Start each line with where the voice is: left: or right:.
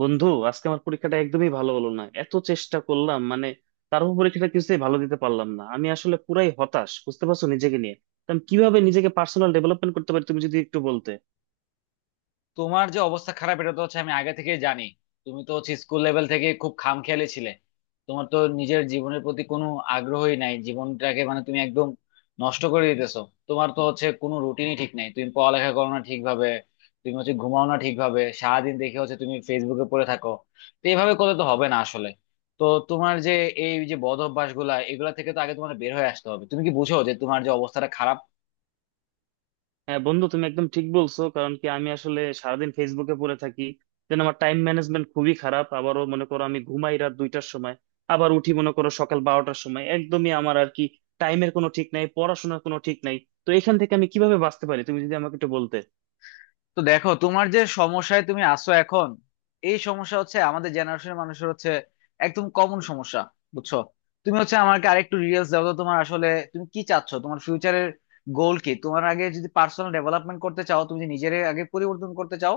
right: বন্ধু, আজকে আমার পরীক্ষাটা একদমই ভালো হলো না। এত চেষ্টা করলাম, মানে তারপর পরীক্ষাটা কিছুতেই ভালো দিতে পারলাম না। আমি আসলে পুরাই হতাশ, বুঝতে পারছো, নিজেকে নিয়ে। তো আমি কিভাবে নিজেকে পার্সোনাল ডেভেলপমেন্ট করতে পারি, তুমি যদি একটু বলতে।
left: তোমার যে অবস্থা খারাপ এটা তো হচ্ছে আমি আগে থেকেই জানি। তুমি তো হচ্ছে স্কুল লেভেল থেকে খুব খামখেয়ালি ছিলে। তোমার তো নিজের জীবনের প্রতি কোনো আগ্রহই নাই, জীবনটাকে মানে তুমি একদম নষ্ট করে দিতেছো। তোমার তো হচ্ছে কোনো রুটিনই ঠিক নাই, তুমি পড়ালেখা করো না ঠিকভাবে, তুমি হচ্ছে ঘুমাও না ঠিকভাবে, সারাদিন দেখে হচ্ছে তুমি ফেসবুকে পড়ে থাকো। তো এইভাবে করলে তো হবে না আসলে। তো তোমার যে, এই যে বদ অভ্যাস গুলা, এগুলা থেকে তো আগে তোমার বের হয়ে আসতে হবে। তুমি কি বুঝো যে তোমার যে অবস্থাটা খারাপ?
right: হ্যাঁ বন্ধু, তুমি একদম ঠিক বলছো। কারণ কি আমি আসলে সারাদিন ফেসবুকে পড়ে থাকি, যেন আমার টাইম ম্যানেজমেন্ট খুবই খারাপ। আবারও মনে করো, আমি ঘুমাই রাত 2টার সময়, আবার উঠি মনে করো সকাল 12টার সময়। একদমই আমার আর কি টাইমের কোনো ঠিক নাই, পড়াশোনার কোনো ঠিক নাই। তো এখান থেকে আমি কিভাবে বাঁচতে পারি, তুমি যদি আমাকে একটু বলতে।
left: তো দেখো, তোমার যে সমস্যায় তুমি আছো এখন, এই সমস্যা হচ্ছে আমাদের জেনারেশনের মানুষের হচ্ছে একদম কমন সমস্যা। বুঝছো? তুমি হচ্ছে আমাকে আরেকটু ডিটেলস দাও তো, তোমার আসলে, তুমি কি চাচ্ছ, তোমার ফিউচারের গোল কি? তোমার আগে যদি পার্সোনাল ডেভেলপমেন্ট করতে চাও, তুমি যদি নিজের আগে পরিবর্তন করতে চাও,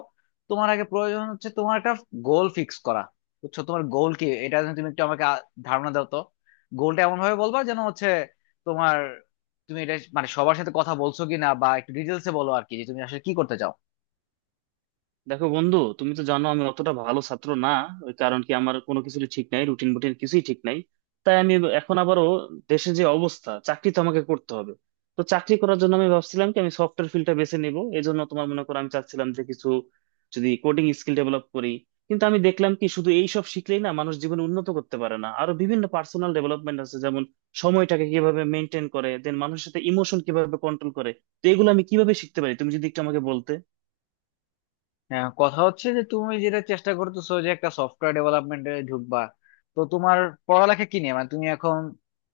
left: তোমার আগে প্রয়োজন হচ্ছে তোমার একটা গোল ফিক্স করা। বুঝছো? তোমার গোল কি, এটা যেন তুমি একটু আমাকে ধারণা দাও তো। গোলটা এমন ভাবে বলবা যেন হচ্ছে তোমার, তুমি এটা মানে সবার সাথে কথা বলছো কি না, বা একটু ডিটেলসে বলো আর কি, যে তুমি আসলে কি করতে চাও।
right: দেখো বন্ধু, তুমি তো জানো আমি অতটা ভালো ছাত্র না। ওই কারণ কি আমার কোনো কিছু ঠিক নাই, রুটিন বুটিন কিছুই ঠিক নাই। তাই আমি এখন আবারও দেশের যে অবস্থা, চাকরি তো আমাকে করতে হবে। তো চাকরি করার জন্য আমি ভাবছিলাম কি আমি সফটওয়্যার ফিল্ডটা বেছে নিব, এই জন্য তোমার মনে করো আমি চাচ্ছিলাম যে কিছু যদি কোডিং স্কিল ডেভেলপ করি। কিন্তু আমি দেখলাম কি শুধু এইসব শিখলেই না মানুষ জীবনে উন্নত করতে পারে না, আরো বিভিন্ন পার্সোনাল ডেভেলপমেন্ট আছে, যেমন সময়টাকে কিভাবে মেনটেন করে, দেন মানুষের সাথে ইমোশন কিভাবে কন্ট্রোল করে। তো এগুলো আমি কিভাবে শিখতে পারি, তুমি যদি একটু আমাকে বলতে।
left: হ্যাঁ, কথা হচ্ছে যে তুমি যেটা চেষ্টা করতেছো যে একটা সফটওয়্যার ডেভেলপমেন্টে ঢুকবা, তো তোমার পড়ালেখা কি নিয়ে, মানে তুমি এখন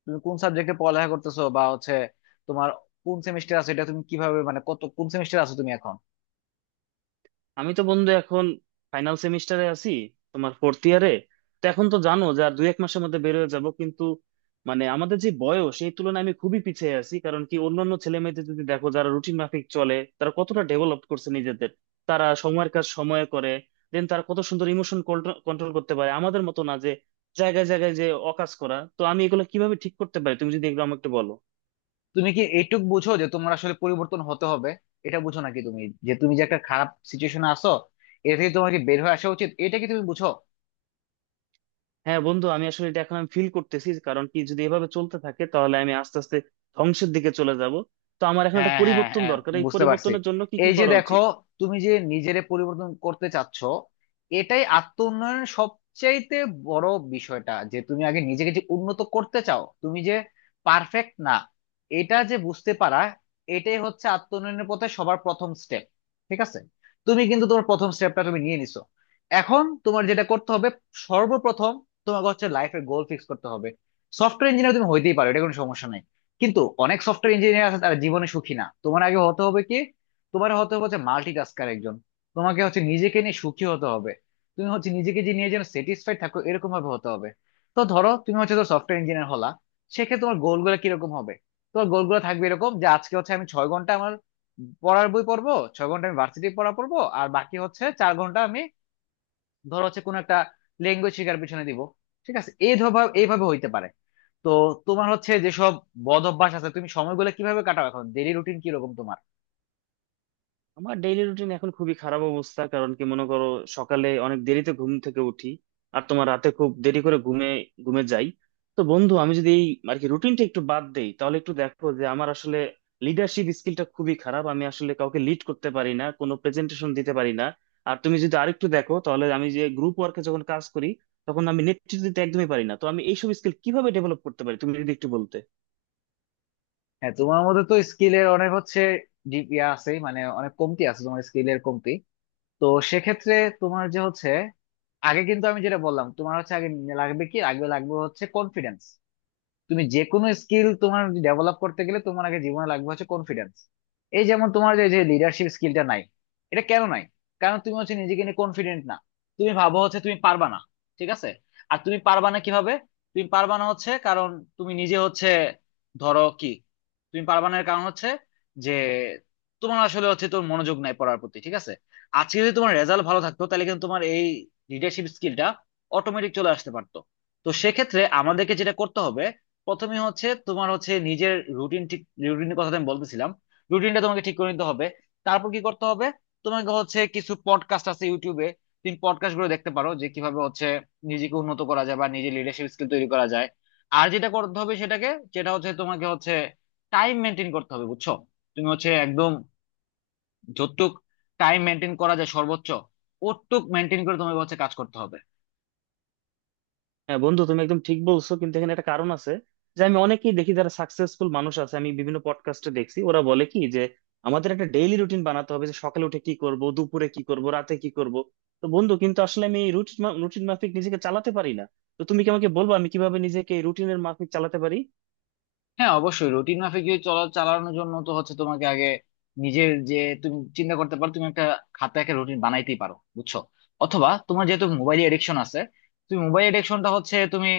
left: তুমি কোন সাবজেক্টে পড়ালেখা করতেছো, বা হচ্ছে তোমার কোন সেমিস্টার আছে, এটা তুমি কিভাবে, মানে কত কোন সেমিস্টার আছো তুমি এখন?
right: আমি তো বন্ধু এখন ফাইনাল সেমিস্টারে আছি, তোমার ফোর্থ ইয়ারে। তো এখন তো জানো যে আর দুই এক মাসের মধ্যে বের হয়ে যাব, কিন্তু মানে আমাদের যে বয়স সেই তুলনায় আমি খুবই পিছিয়ে আছি। কারণ কি অন্যান্য ছেলে মেয়েদের যদি দেখো যারা রুটিন মাফিক চলে, তারা কতটা ডেভেলপ করছে নিজেদের। তারা সময়ের কাজ সময়ে করে, দেন তারা কত সুন্দর ইমোশন কন্ট্রোল করতে পারে, আমাদের মতো না যে জায়গায় জায়গায় যে অকাজ করা। তো আমি এগুলো কিভাবে ঠিক করতে পারি, তুমি যদি এগুলো আমাকে একটু বলো।
left: তুমি কি এইটুক বুঝো যে তোমার আসলে পরিবর্তন হতে হবে, এটা বুঝো নাকি তুমি? যে তুমি যে একটা খারাপ সিচুয়েশনে আছো, এটা থেকে তোমাকে বের হয়ে আসা উচিত, এটা কি তুমি বুঝো?
right: হ্যাঁ বন্ধু, আমি আসলে এটা এখন ফিল করতেছি, কারণ কি যদি এভাবে চলতে থাকে তাহলে আমি আস্তে আস্তে ধ্বংসের দিকে চলে যাব। তো আমার এখন
left: হ্যাঁ,
right: একটা
left: হ্যাঁ,
right: পরিবর্তন
left: হ্যাঁ,
right: দরকার, এই
left: বুঝতে পারছি।
right: পরিবর্তনের জন্য কি কি
left: এই যে
right: করা
left: দেখো,
right: উচিত?
left: তুমি যে নিজেরে পরিবর্তন করতে চাচ্ছ, এটাই আত্ম উন্নয়নের সবচাইতে বড় বিষয়টা, যে তুমি আগে নিজেকে যে উন্নত করতে চাও, তুমি যে পারফেক্ট না এটা যে বুঝতে পারা, এটাই হচ্ছে আত্ম উন্নয়নের পথে সবার প্রথম স্টেপ। ঠিক আছে? তুমি কিন্তু তোমার প্রথম স্টেপটা তুমি নিয়ে নিছো। এখন তোমার যেটা করতে হবে, সর্বপ্রথম তোমাকে হচ্ছে লাইফের গোল ফিক্স করতে হবে। সফটওয়্যার ইঞ্জিনিয়ার তুমি হইতেই পারো, এটা কোনো সমস্যা নাই, কিন্তু অনেক সফটওয়্যার ইঞ্জিনিয়ার আছে তারা জীবনে সুখী না। তোমার আগে হতে হবে কি, তোমার হতে হবে হচ্ছে মাল্টিটাস্কার একজন। তোমাকে হচ্ছে নিজেকে নিয়ে সুখী হতে হবে, তুমি হচ্ছে নিজেকে যে নিয়ে যেন স্যাটিসফাইড থাকো এরকম ভাবে হতে হবে। তো ধরো তুমি হচ্ছে, ধরো সফটওয়্যার ইঞ্জিনিয়ার হলা, সেক্ষেত্রে তোমার গোলগুলো কিরকম হবে? তোমার গোলগুলো থাকবে এরকম যে, আজকে হচ্ছে আমি ছয় ঘন্টা আমার পড়ার বই পড়বো, ছয় ঘন্টা আমি ভার্সিটি পড়া পড়বো, আর বাকি হচ্ছে চার ঘন্টা আমি ধরো হচ্ছে কোন একটা ল্যাঙ্গুয়েজ শেখার পিছনে দিব। ঠিক আছে, এই এইভাবে হইতে পারে। তো তোমার হচ্ছে যেসব বদ অভ্যাস আছে, তুমি সময়গুলো কিভাবে কাটাও এখন, ডেইলি রুটিন কিরকম তোমার?
right: আমার ডেইলি রুটিন এখন খুবই খারাপ অবস্থা, কারণ কি মনে করো সকালে অনেক দেরিতে ঘুম থেকে উঠি, আর তোমার রাতে খুব দেরি করে ঘুমে ঘুমে যাই। তো বন্ধু আমি যদি এই আর কি রুটিনটা একটু বাদ দেই, তাহলে একটু দেখো যে আমার আসলে লিডারশিপ স্কিলটা খুবই খারাপ। আমি আসলে কাউকে লিড করতে পারি না, কোনো প্রেজেন্টেশন দিতে পারি না। আর তুমি যদি আরেকটু দেখো তাহলে আমি যে গ্রুপ ওয়ার্কে যখন কাজ করি, তখন আমি নেতৃত্ব দিতে একদমই পারি না। তো আমি এইসব স্কিল কিভাবে ডেভেলপ করতে পারি, তুমি যদি একটু বলতে।
left: হ্যাঁ, তোমার মধ্যে তো স্কিলের অনেক হচ্ছে ডিপ ইয়া আছে, মানে অনেক কমতি আছে তোমার স্কিলের কমতি। তো সেক্ষেত্রে তোমার যে হচ্ছে আগে, কিন্তু আমি যেটা বললাম, তোমার হচ্ছে আগে লাগবে কি, আগে লাগবে হচ্ছে কনফিডেন্স। তুমি যে কোনো স্কিল তোমার ডেভেলপ করতে গেলে তোমার আগে জীবনে লাগবে হচ্ছে কনফিডেন্স। এই যেমন তোমার যে লিডারশিপ স্কিলটা নাই, এটা কেন নাই? কারণ তুমি হচ্ছে নিজেকে নিয়ে কনফিডেন্ট না। তুমি ভাবো হচ্ছে তুমি পারবা না। ঠিক আছে? আর তুমি পারবা না কিভাবে? তুমি পারবা না হচ্ছে কারণ তুমি নিজে হচ্ছে ধরো কি, তুমি পারবা না এর কারণ হচ্ছে যে, তোমার আসলে হচ্ছে তোর মনোযোগ নাই পড়ার প্রতি। ঠিক আছে? আজকে যদি তোমার রেজাল্ট ভালো থাকতো তাহলে কিন্তু তোমার এই লিডারশিপ স্কিলটা অটোমেটিক চলে আসতে পারতো। তো সেক্ষেত্রে আমাদেরকে যেটা করতে হবে, প্রথমে হচ্ছে তোমার হচ্ছে নিজের রুটিন ঠিক, রুটিনের কথা তো আমি বলতেছিলাম, রুটিনটা তোমাকে ঠিক করে নিতে হবে। তারপর কি করতে হবে, তোমাকে হচ্ছে কিছু পডকাস্ট আছে ইউটিউবে, তুমি পডকাস্ট গুলো দেখতে পারো, যে কিভাবে হচ্ছে নিজেকে উন্নত করা যায় বা নিজের লিডারশিপ স্কিল তৈরি করা যায়। আর যেটা করতে হবে সেটাকে, যেটা হচ্ছে তোমাকে হচ্ছে টাইম মেনটেন করতে হবে। বুঝছো? তুমি হচ্ছে একদম যতটুক টাইম মেনটেন করা যায় সর্বোচ্চ, ওটুক মেনটেন করে তোমাকে হচ্ছে কাজ করতে হবে।
right: হ্যাঁ বন্ধু, তুমি একদম ঠিক বলছো, কিন্তু এখানে একটা কারণ আছে যে আমি অনেকেই দেখি যারা সাকসেসফুল মানুষ আছে। আমি বিভিন্ন পডকাস্টে দেখছি ওরা বলে কি যে আমাদের একটা ডেইলি রুটিন বানাতে হবে, যে সকালে উঠে কি করব, দুপুরে কি করব, রাতে কি করব। তো বন্ধু কিন্তু আসলে আমি এই রুটিন রুটিন মাফিক নিজেকে চালাতে পারি না। তো তুমি কি আমাকে বলবো আমি কিভাবে নিজেকে রুটিনের মাফিক চালাতে পারি?
left: হ্যাঁ, অবশ্যই রুটিন মাফিক যদি চলা, চালানোর জন্য তো হচ্ছে তোমাকে আগে নিজের যে, তুমি চিন্তা করতে পারো, তুমি একটা খাতা, একটা রুটিন বানাইতেই পারো। বুঝছো? অথবা তোমার যেহেতু মোবাইল এডিকশন আছে, তুমি মোবাইল এডিকশনটা হচ্ছে তুমি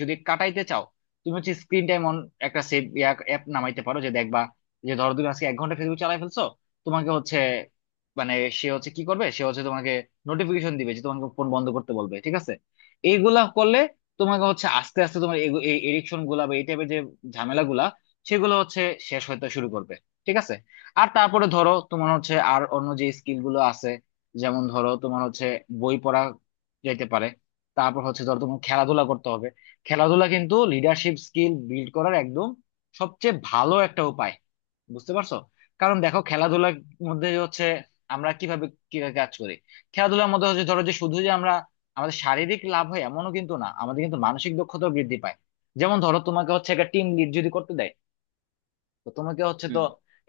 left: যদি কাটাইতে চাও, তুমি হচ্ছে স্ক্রিন টাইম অন একটা সেভ অ্যাপ নামাইতে পারো, যে দেখবা যে ধরো তুমি আজকে এক ঘন্টা ফেসবুক চালাই ফেলছো, তোমাকে হচ্ছে মানে সে হচ্ছে কি করবে, সে হচ্ছে তোমাকে নোটিফিকেশন দিবে, যে তোমাকে ফোন বন্ধ করতে বলবে। ঠিক আছে? এইগুলা করলে তোমাকে হচ্ছে আস্তে আস্তে তোমার এই এডিকশন গুলা, ঝামেলাগুলা সেগুলো হচ্ছে শেষ হতে শুরু করবে। ঠিক আছে? আর তারপরে ধরো তোমার হচ্ছে আর অন্য যে স্কিল গুলো আছে, যেমন ধরো তোমার হচ্ছে বই পড়া যেতে পারে, তারপর হচ্ছে ধরো তোমার খেলাধুলা করতে হবে। খেলাধুলা কিন্তু লিডারশিপ স্কিল বিল্ড করার একদম সবচেয়ে ভালো একটা উপায়। বুঝতে পারছো? কারণ দেখো, খেলাধুলার মধ্যে হচ্ছে আমরা কিভাবে কি কাজ করি, খেলাধুলার মধ্যে হচ্ছে ধরো যে, শুধু যে আমরা আমাদের শারীরিক লাভ হয় এমনও কিন্তু না, আমাদের কিন্তু মানসিক দক্ষতাও বৃদ্ধি পায়। যেমন ধরো, তোমাকে হচ্ছে একটা টিম লিড যদি করতে দেয়, তো তোমাকে হচ্ছে তো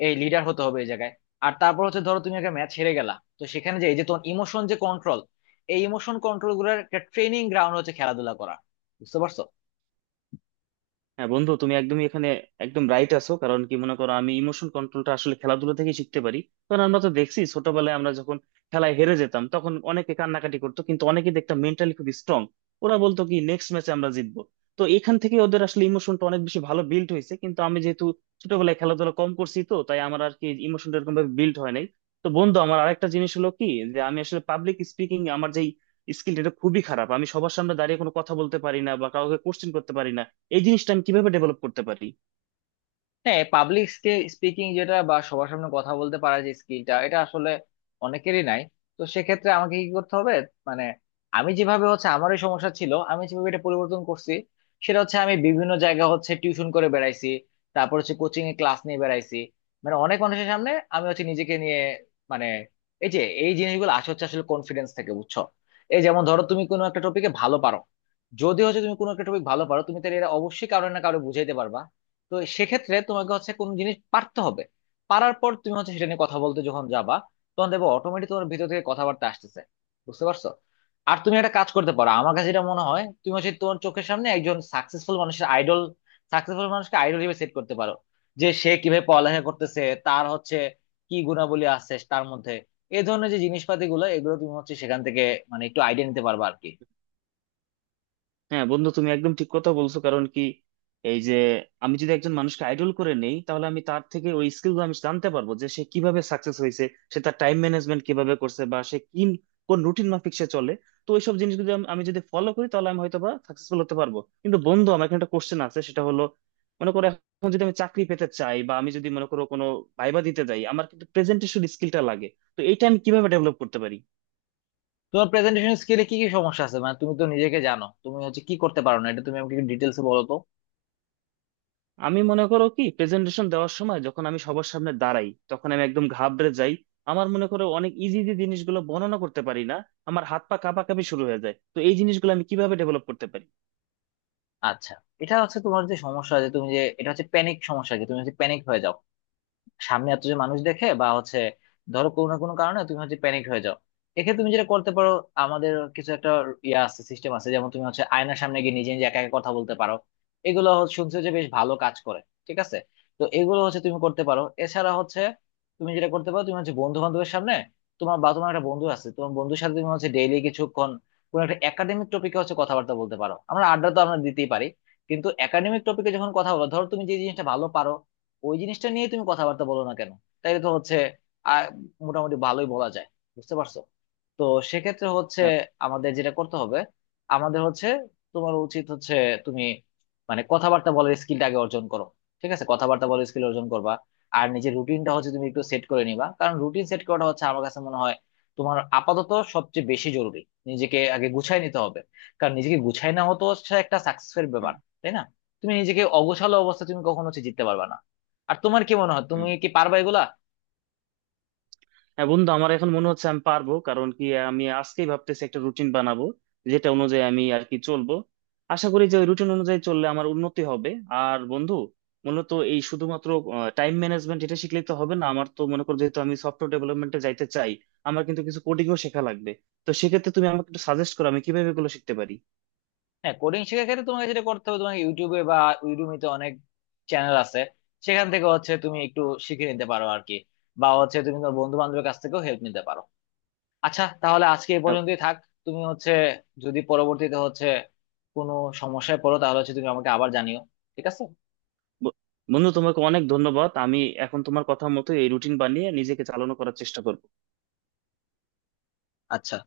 left: এই লিডার হতে হবে এই জায়গায়। আর তারপর হচ্ছে ধরো তুমি একটা ম্যাচ হেরে গেলা, তো সেখানে যে এই যে তোমার ইমোশন যে কন্ট্রোল, এই ইমোশন কন্ট্রোল গুলোর একটা ট্রেনিং গ্রাউন্ড হচ্ছে খেলাধুলা করা। বুঝতে পারছো?
right: হ্যাঁ বন্ধু, তুমি একদমই এখানে একদম রাইট আছো। কারণ কি মনে করো আমি ইমোশন কন্ট্রোলটা আসলে খেলাধুলা থেকে শিখতে পারি, কারণ আমরা তো দেখছি ছোটবেলায় আমরা যখন খেলায় হেরে যেতাম তখন অনেকে কান্নাকাটি করতো, কিন্তু অনেকে দেখতাম মেন্টালি খুব স্ট্রং। ওরা বলতো কি নেক্সট ম্যাচে আমরা জিতবো। তো এখান থেকে ওদের আসলে ইমোশনটা অনেক বেশি ভালো বিল্ড হয়েছে, কিন্তু আমি যেহেতু ছোটবেলায় খেলাধুলা কম করছি তো তাই আমার আর কি ইমোশনটা এরকম ভাবে বিল্ড হয় নাই। তো বন্ধু আমার আরেকটা জিনিস হলো কি, যে আমি আসলে পাবলিক স্পিকিং আমার যেই স্কিল এটা খুবই খারাপ। আমি সবার সামনে দাঁড়িয়ে কোনো কথা বলতে পারি না, বা কাউকে কোশ্চেন করতে পারি না। এই জিনিসটা আমি কিভাবে ডেভেলপ করতে পারি?
left: হ্যাঁ, পাবলিক স্পিকিং যেটা, বা সবার সামনে কথা বলতে পারার যে স্কিলটা, এটা আসলে অনেকেরই নাই। তো সেক্ষেত্রে আমাকে কি করতে হবে, মানে আমি যেভাবে হচ্ছে, আমার এই সমস্যা ছিল, আমি যেভাবে এটা পরিবর্তন করছি সেটা হচ্ছে, আমি বিভিন্ন জায়গা হচ্ছে টিউশন করে বেড়াইছি, তারপর হচ্ছে কোচিং এ ক্লাস নিয়ে বেড়াইছি, মানে অনেক মানুষের সামনে আমি হচ্ছে নিজেকে নিয়ে, মানে, এই যে এই জিনিসগুলো আসে হচ্ছে আসলে কনফিডেন্স থেকে। বুঝছো? এই যেমন ধরো, তুমি কোনো একটা টপিকে ভালো পারো, যদি হচ্ছে তুমি কোনো একটা টপিক ভালো পারো, তুমি তাহলে এটা অবশ্যই কারো না কারো বুঝাইতে পারবা। তো সেক্ষেত্রে তোমাকে হচ্ছে কোন জিনিস পারতে হবে, পারার পর তুমি হচ্ছে সেটা নিয়ে কথা বলতে যখন যাবা, তখন দেখবো অটোমেটিক তোমার ভিতর থেকে কথাবার্তা আসতেছে। বুঝতে পারছো? আর তুমি একটা কাজ করতে পারো, আমার কাছে যেটা মনে হয়, তুমি হচ্ছে তোমার চোখের সামনে একজন সাকসেসফুল মানুষের আইডল, সাকসেসফুল মানুষকে আইডল হিসেবে সেট করতে পারো, যে সে কিভাবে পড়ালেখা করতেছে, তার হচ্ছে কি গুণাবলী আছে তার মধ্যে, এই ধরনের যে জিনিসপাতি গুলো, এগুলো তুমি হচ্ছে সেখান থেকে মানে একটু আইডিয়া নিতে পারবা আর কি।
right: হ্যাঁ বন্ধু, তুমি একদম ঠিক কথা বলছো। কারণ কি এই যে আমি যদি একজন মানুষকে আইডল করে নেই, তাহলে আমি তার থেকে ওই স্কিল গুলো আমি জানতে পারবো, যে সে কিভাবে সাকসেস হয়েছে, সে তার টাইম ম্যানেজমেন্ট কিভাবে করছে, বা সে কি কোন রুটিন মাফিক সে চলে। তো ওইসব জিনিস যদি আমি আমি যদি ফলো করি তাহলে আমি হয়তো বা সাকসেসফুল হতে পারবো। কিন্তু বন্ধু আমার এখানে একটা কোশ্চেন আছে সেটা হলো, মনে করো এখন যদি আমি চাকরি পেতে চাই, বা আমি যদি মনে করো কোনো ভাইবা দিতে যাই, আমার কিন্তু প্রেজেন্টেশন স্কিলটা লাগে। তো এইটা আমি কিভাবে ডেভেলপ করতে পারি?
left: তোমার প্রেজেন্টেশন স্কিলে কি কি সমস্যা আছে, মানে তুমি তো নিজেকে জানো, তুমি হচ্ছে কি করতে পারো না, এটা তুমি আমাকে ডিটেলস বলো তো।
right: আমি মনে করো কি প্রেজেন্টেশন দেওয়ার সময় যখন আমি সবার সামনে দাঁড়াই তখন আমি একদম ঘাবড়ে যাই। আমার মনে করো অনেক ইজি ইজি জিনিসগুলো বর্ণনা করতে পারি না, আমার হাত পা কাঁপাকাঁপি শুরু হয়ে যায়। তো এই জিনিসগুলো আমি কিভাবে ডেভেলপ করতে পারি?
left: আচ্ছা, এটা হচ্ছে তোমার যে সমস্যা, যে তুমি যে এটা হচ্ছে প্যানিক সমস্যা, কি তুমি হচ্ছে প্যানিক হয়ে যাও সামনে এত যে মানুষ দেখে, বা হচ্ছে ধরো কোনো না কোনো কারণে তুমি হচ্ছে প্যানিক হয়ে যাও। এক্ষেত্রে তুমি যেটা করতে পারো, আমাদের কিছু একটা ইয়ে আছে, সিস্টেম আছে, যেমন তুমি হচ্ছে আয়নার সামনে গিয়ে নিজে নিজে একা একা কথা বলতে পারো, এগুলো হচ্ছে- শুনছো যে বেশ ভালো কাজ করে। ঠিক আছে? তো এগুলো হচ্ছে তুমি করতে পারো, এছাড়া হচ্ছে তুমি যেটা করতে পারো, তুমি হচ্ছে বন্ধু বান্ধবের সামনে, তোমার বা তোমার একটা বন্ধু আছে, তোমার বন্ধুর সাথে তুমি হচ্ছে ডেইলি কিছুক্ষণ কোনো একটা একাডেমিক টপিকে হচ্ছে কথাবার্তা বলতে পারো। আমরা আড্ডা তো আমরা দিতেই পারি, কিন্তু একাডেমিক টপিকে যখন কথা বলো, ধরো তুমি যে জিনিসটা ভালো পারো, ওই জিনিসটা নিয়ে তুমি কথাবার্তা বলো না কেন, তাইলে তো হচ্ছে আহ, মোটামুটি ভালোই বলা যায়। বুঝতে পারছো? তো সেক্ষেত্রে হচ্ছে
right: হ্যাঁ।
left: আমাদের যেটা করতে হবে, আমাদের হচ্ছে তোমার উচিত হচ্ছে তুমি মানে কথাবার্তা বলার স্কিলটা আগে অর্জন করো। ঠিক আছে, কথাবার্তা বলার স্কিল অর্জন করবা, আর নিজের রুটিনটা হচ্ছে তুমি একটু সেট করে নিবা, কারণ রুটিন সেট করাটা হচ্ছে আমার কাছে মনে হয় তোমার আপাতত সবচেয়ে বেশি জরুরি। নিজেকে আগে গুছাই নিতে হবে, কারণ নিজেকে গুছাই না হতো হচ্ছে একটা সাকসেসের ব্যাপার,
right: হুম,
left: তাই না? তুমি নিজেকে অগোছালো অবস্থা, তুমি কখনো হচ্ছে জিততে পারবে না। আর তোমার কি মনে হয়, তুমি
right: হুম।
left: কি পারবা এগুলা?
right: হ্যাঁ বন্ধু, আমার এখন মনে হচ্ছে আমি পারবো, কারণ কি আমি আজকেই ভাবতেছি একটা রুটিন বানাবো যেটা অনুযায়ী আমি আর কি চলবো। আশা করি যে ওই রুটিন অনুযায়ী চললে আমার উন্নতি হবে। আর বন্ধু, মূলত এই শুধুমাত্র টাইম ম্যানেজমেন্ট এটা শিখলেই তো হবে না, আমার তো মনে করো যেহেতু আমি সফটওয়্যার ডেভেলপমেন্টে যাইতে চাই, আমার কিন্তু কিছু কোডিংও শেখা লাগবে। তো সেক্ষেত্রে তুমি আমাকে একটু সাজেস্ট করো আমি কিভাবে এগুলো শিখতে পারি।
left: হ্যাঁ, কোডিং শেখার ক্ষেত্রে তোমাকে যেটা করতে হবে, তোমাকে ইউটিউবে বা ইউডুমিতে অনেক চ্যানেল আছে, সেখান থেকে হচ্ছে তুমি একটু শিখে নিতে পারো আর কি, বা হচ্ছে তুমি তোমার বন্ধু বান্ধবের কাছ থেকেও হেল্প নিতে পারো। আচ্ছা, তাহলে আজকে এই
right: আহ,
left: পর্যন্তই থাক। তুমি হচ্ছে যদি পরবর্তীতে হচ্ছে কোনো সমস্যায় পড়ো, তাহলে হচ্ছে তুমি আমাকে আবার জানিও। ঠিক আছে?
right: ব- বন্ধু তোমাকে অনেক ধন্যবাদ, আমি এখন তোমার কথা মতো এই রুটিন বানিয়ে নিজেকে চালানো করার চেষ্টা করবো।
left: আচ্ছা।